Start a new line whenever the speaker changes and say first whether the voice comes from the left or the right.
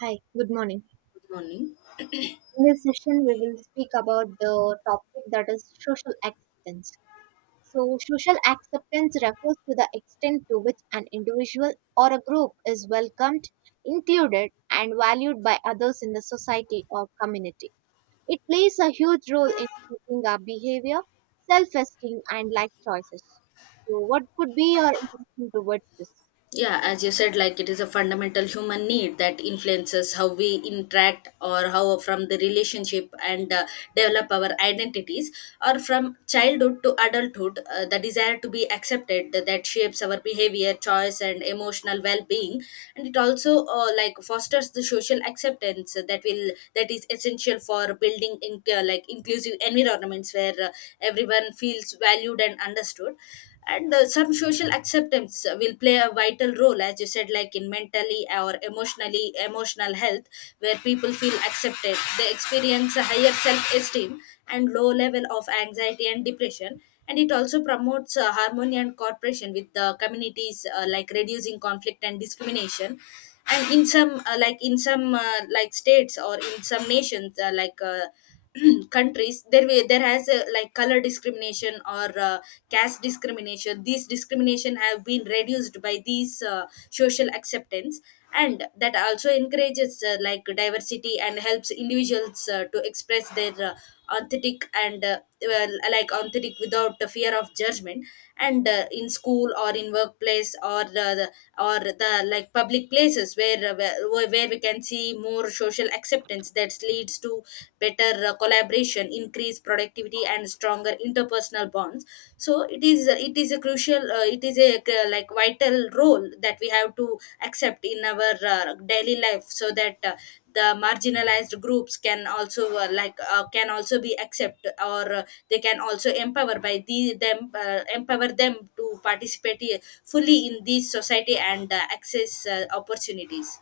right: Hi, good morning.
left: Morning.
right: In this session, we will speak about the topic that is social acceptance. So, social acceptance refers to the extent to which an individual or a group is welcomed, included, and valued by others in the society or community. It plays a huge role in shaping our behavior, self esteem, and life choices. So, what could be your intention towards this?
left: Yeah, as you said, like it is a fundamental human need that influences how we interact or how from the relationship and develop our identities, or from childhood to adulthood, the desire to be accepted that shapes our behavior, choice, and emotional well-being, and it also like fosters the social acceptance that is essential for building in, like inclusive environments where everyone feels valued and understood. And some social acceptance will play a vital role, as you said, like in mentally or emotional health, where people feel accepted they experience a higher self-esteem and low level of anxiety and depression. And it also promotes harmony and cooperation with the communities, like reducing conflict and discrimination. And in some like in some like states or in some nations, countries, there has a, like, color discrimination or caste discrimination. These discrimination have been reduced by these social acceptance. And that also encourages like diversity and helps individuals to express their authentic and uh, like authentic without the fear of judgment. And in school or in workplace, or the like public places where, where we can see more social acceptance, that leads to better collaboration, increased productivity, and stronger interpersonal bonds. So it is a crucial, it is a like vital role that we have to accept in our daily life, so that the marginalized groups can also, can also be accept, or they can also empower by the them empower them to participate fully in this society and access opportunities.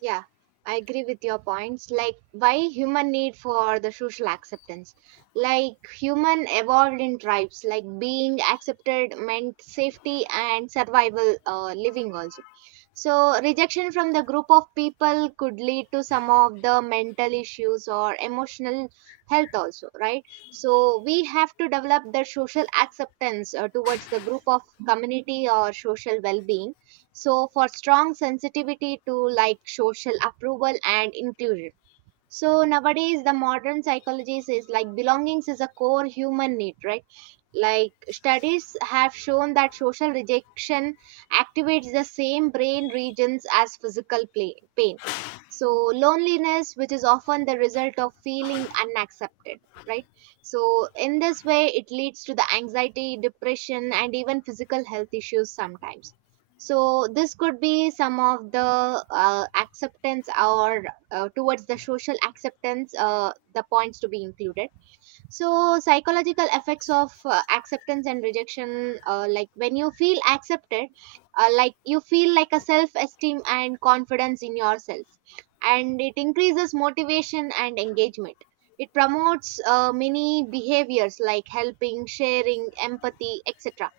right: Yeah, I agree with your points. Like why human need for the social acceptance. Like human evolved in tribes. Like being accepted meant safety and survival living also. So rejection from the group of people could lead to some of the mental issues or emotional health also, right? So we have to develop the social acceptance towards the group of community or social well-being, so for strong sensitivity to like social approval and inclusion. So nowadays the modern psychology says like belongings is a core human need, right? Like studies have shown that social rejection activates the same brain regions as physical play, pain. So loneliness, which is often the result of feeling unaccepted, right, so in this way it leads to the anxiety, depression, and even physical health issues sometimes. So this could be some of the acceptance or towards the social acceptance, the points to be included. So psychological effects of acceptance and rejection, like when you feel accepted, like you feel like a self esteem and confidence in yourself, and it increases motivation and engagement. It promotes many behaviors like helping, sharing, empathy, etc.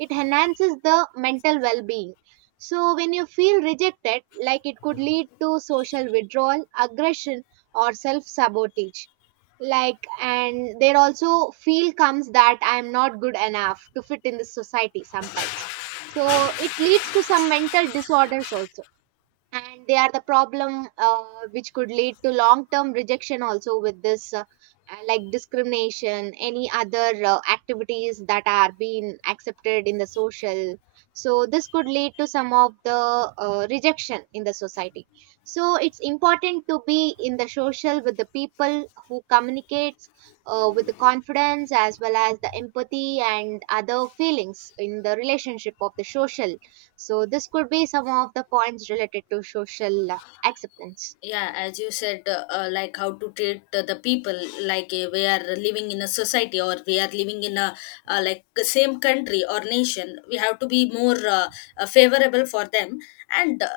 right: It enhances the mental well-being. So when you feel rejected, like it could lead to social withdrawal, aggression, or self sabotage. Like, and there also feel comes that I am not good enough to fit in the society sometimes. So it leads to some mental disorders also. And they are the problem, which could lead to long term rejection also with this, like discrimination, any other activities that are being accepted in the social. So this could lead to some of the rejection in the society. So it's important to be in the social with the people who communicates with the confidence, as well as the empathy and other feelings in the relationship of the social. So this could be some of the points related to social acceptance.
left: Yeah, as you said, like how to treat the people, like we are living in a society or we are living in a, like, the same country or nation, we have to be more, favorable for them. And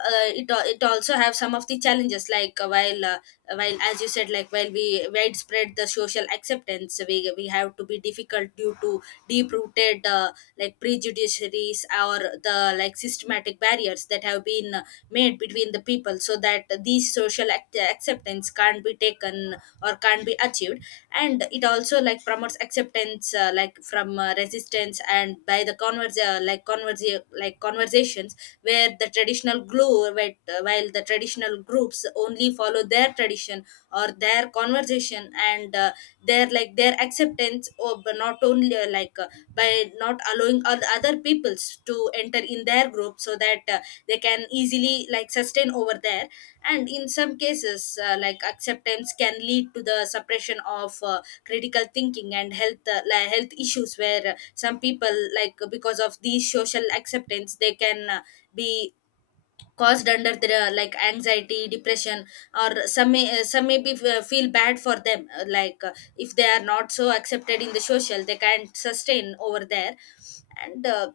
left: it also have some of the challenges, like while as you said, like while we widespread the social acceptance, we have to be difficult due to deep rooted like prejudices or the like systematic barriers that have been made between the people, so that these acceptance can't be taken or can't be achieved. And it also like promotes acceptance, like from resistance, and by the converse, like, conversations, where the traditional glue where, while the traditional groups only follow their tradition or their conversation, and their, like, their acceptance of not only, by not allowing other peoples to enter in their group, so that they can easily like sustain over there. And in some cases, like acceptance can lead to the suppression of critical thinking and health like health issues, where some people, like because of these social acceptance, they can be caused under their, like, anxiety, depression. Or some may, some may be, feel bad for them, if they are not so accepted in the social they can't sustain over there. And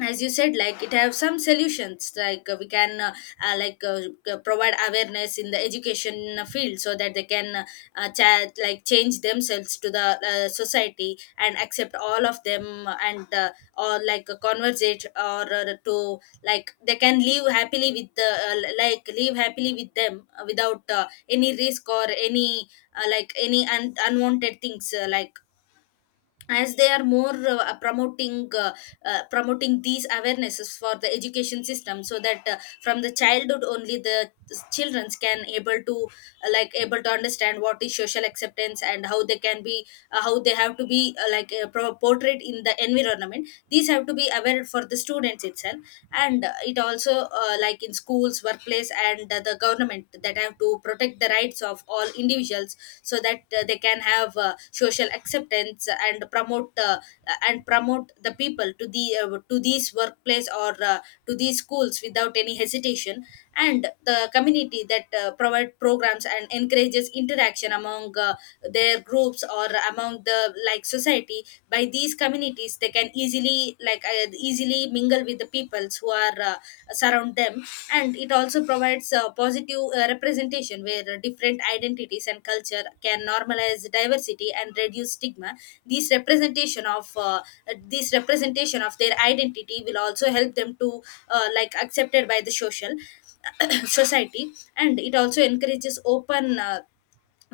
left: as you said, like it have some solutions, like we can, uh, like uh, provide awareness in the education field, so that they can, like change themselves to the society and accept all of them, and or like conversate, or to like they can live happily with the, like live happily with them, without any risk or any, like, any unwanted things, like, as they are more promoting these awarenesses for the education system, so that from the childhood only, the children can able to, like able to understand what is social acceptance and how they can be, how they have to be, portrayed in the environment. These have to be aware for the students itself. And it also like in schools, workplace, and the government that have to protect the rights of all individuals, so that they can have social acceptance, and promote, and promote the people to the, to these workplace or, to these schools, without any hesitation. And the community that provide programs and encourages interaction among their groups, or among the, like, society. By these communities, they can easily mingle with the peoples who are surround them. And it also provides a positive representation, where different identities and culture can normalize diversity and reduce stigma. this representation of uh, this representation of their identity will also help them to, like accepted by the social society. And it also encourages open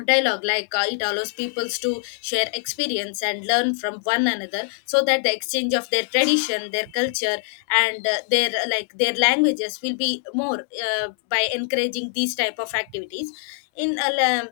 left: dialogue, like it allows peoples to share experience and learn from one another, so that the exchange of their tradition, their culture, and their like their languages will be more by encouraging these type of activities. in uh, la-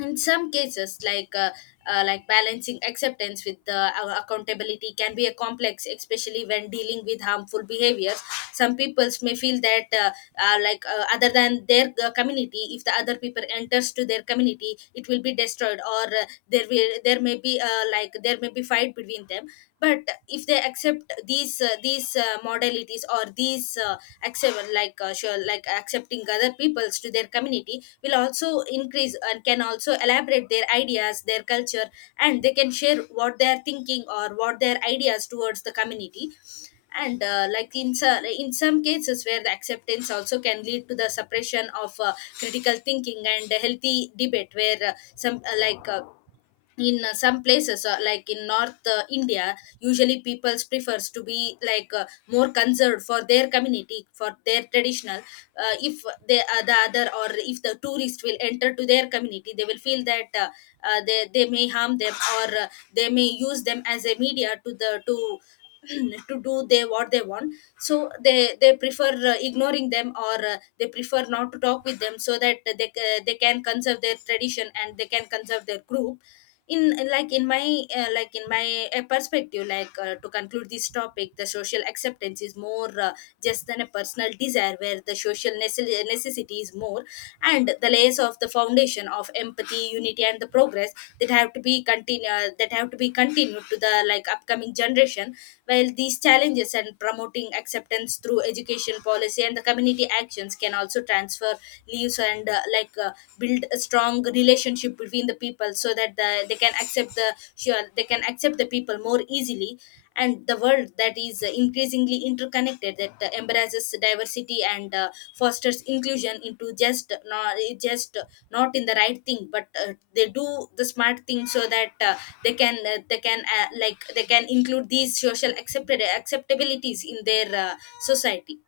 left: in some cases, like balancing acceptance with the accountability can be a complex, especially when dealing with harmful behaviors. Some peoples may feel that, other than their community, if the other people enters to their community it will be destroyed, or there may be, there may be fight between them. But if they accept these modalities, or these accept like accepting other peoples to their community, will also increase and can also elaborate their ideas, their culture, and they can share what they are thinking or what their ideas towards the community. And like in in some cases where the acceptance also can lead to the suppression of critical thinking and healthy debate, where some places, like in north India, usually people prefers to be like more concerned for their community, for their traditional. If they, the other, or if the tourist will enter to their community, they will feel that, they may harm them, or they may use them as a media to the to to do they what they want. So they prefer ignoring them, or they prefer not to talk with them, so that they can conserve their tradition and they can conserve their group. In like in my like In my perspective, like, to conclude this topic, the social acceptance is more, just than a personal desire, where the social necessity is more, and the layers of the foundation of empathy, unity, and the progress, that have to be continue that have to be continued to the, like, upcoming generation. While these challenges and promoting acceptance through education, policy, and the community actions can also transfer leaves, and build a strong relationship between the people, so that they can accept they can accept the people more easily. And the world that is increasingly interconnected, that embraces diversity and fosters inclusion, into just not in the right thing, but they do the smart thing, so that they can include these social accepted acceptabilities in their society.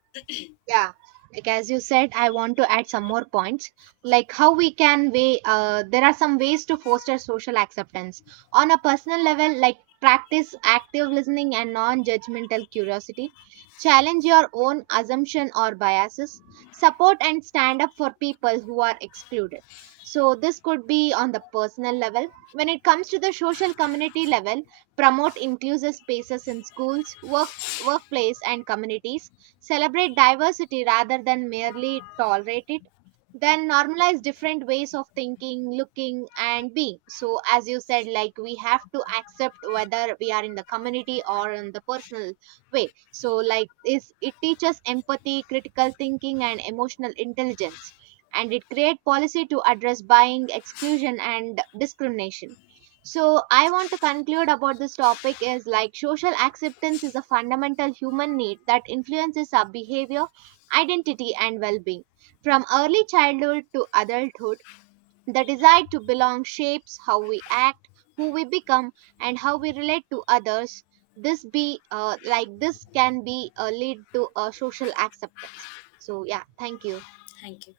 right: Yeah, like as you said, I want to add some more points, like how we can weigh. There are some ways to foster social acceptance. On a personal level, like practice active listening and non-judgmental curiosity, challenge your own assumption or biases, support and stand up for people who are excluded. So this could be on the personal level. When it comes to the social community level, promote inclusive spaces in schools, workplace and communities, celebrate diversity rather than merely tolerate it, then normalize different ways of thinking, looking, and being. So, as you said, like we have to accept whether we are in the community or in the personal way. So, like, is it teaches empathy, critical thinking, and emotional intelligence, and it create policy to address buying, exclusion, and discrimination. So I want to conclude about this topic is like social acceptance is a fundamental human need that influences our behavior, identity, and well-being. From early childhood to adulthood, the desire to belong shapes how we act, who we become, and how we relate to others. This can be lead to a social acceptance. So yeah, thank you.
left: Thank you.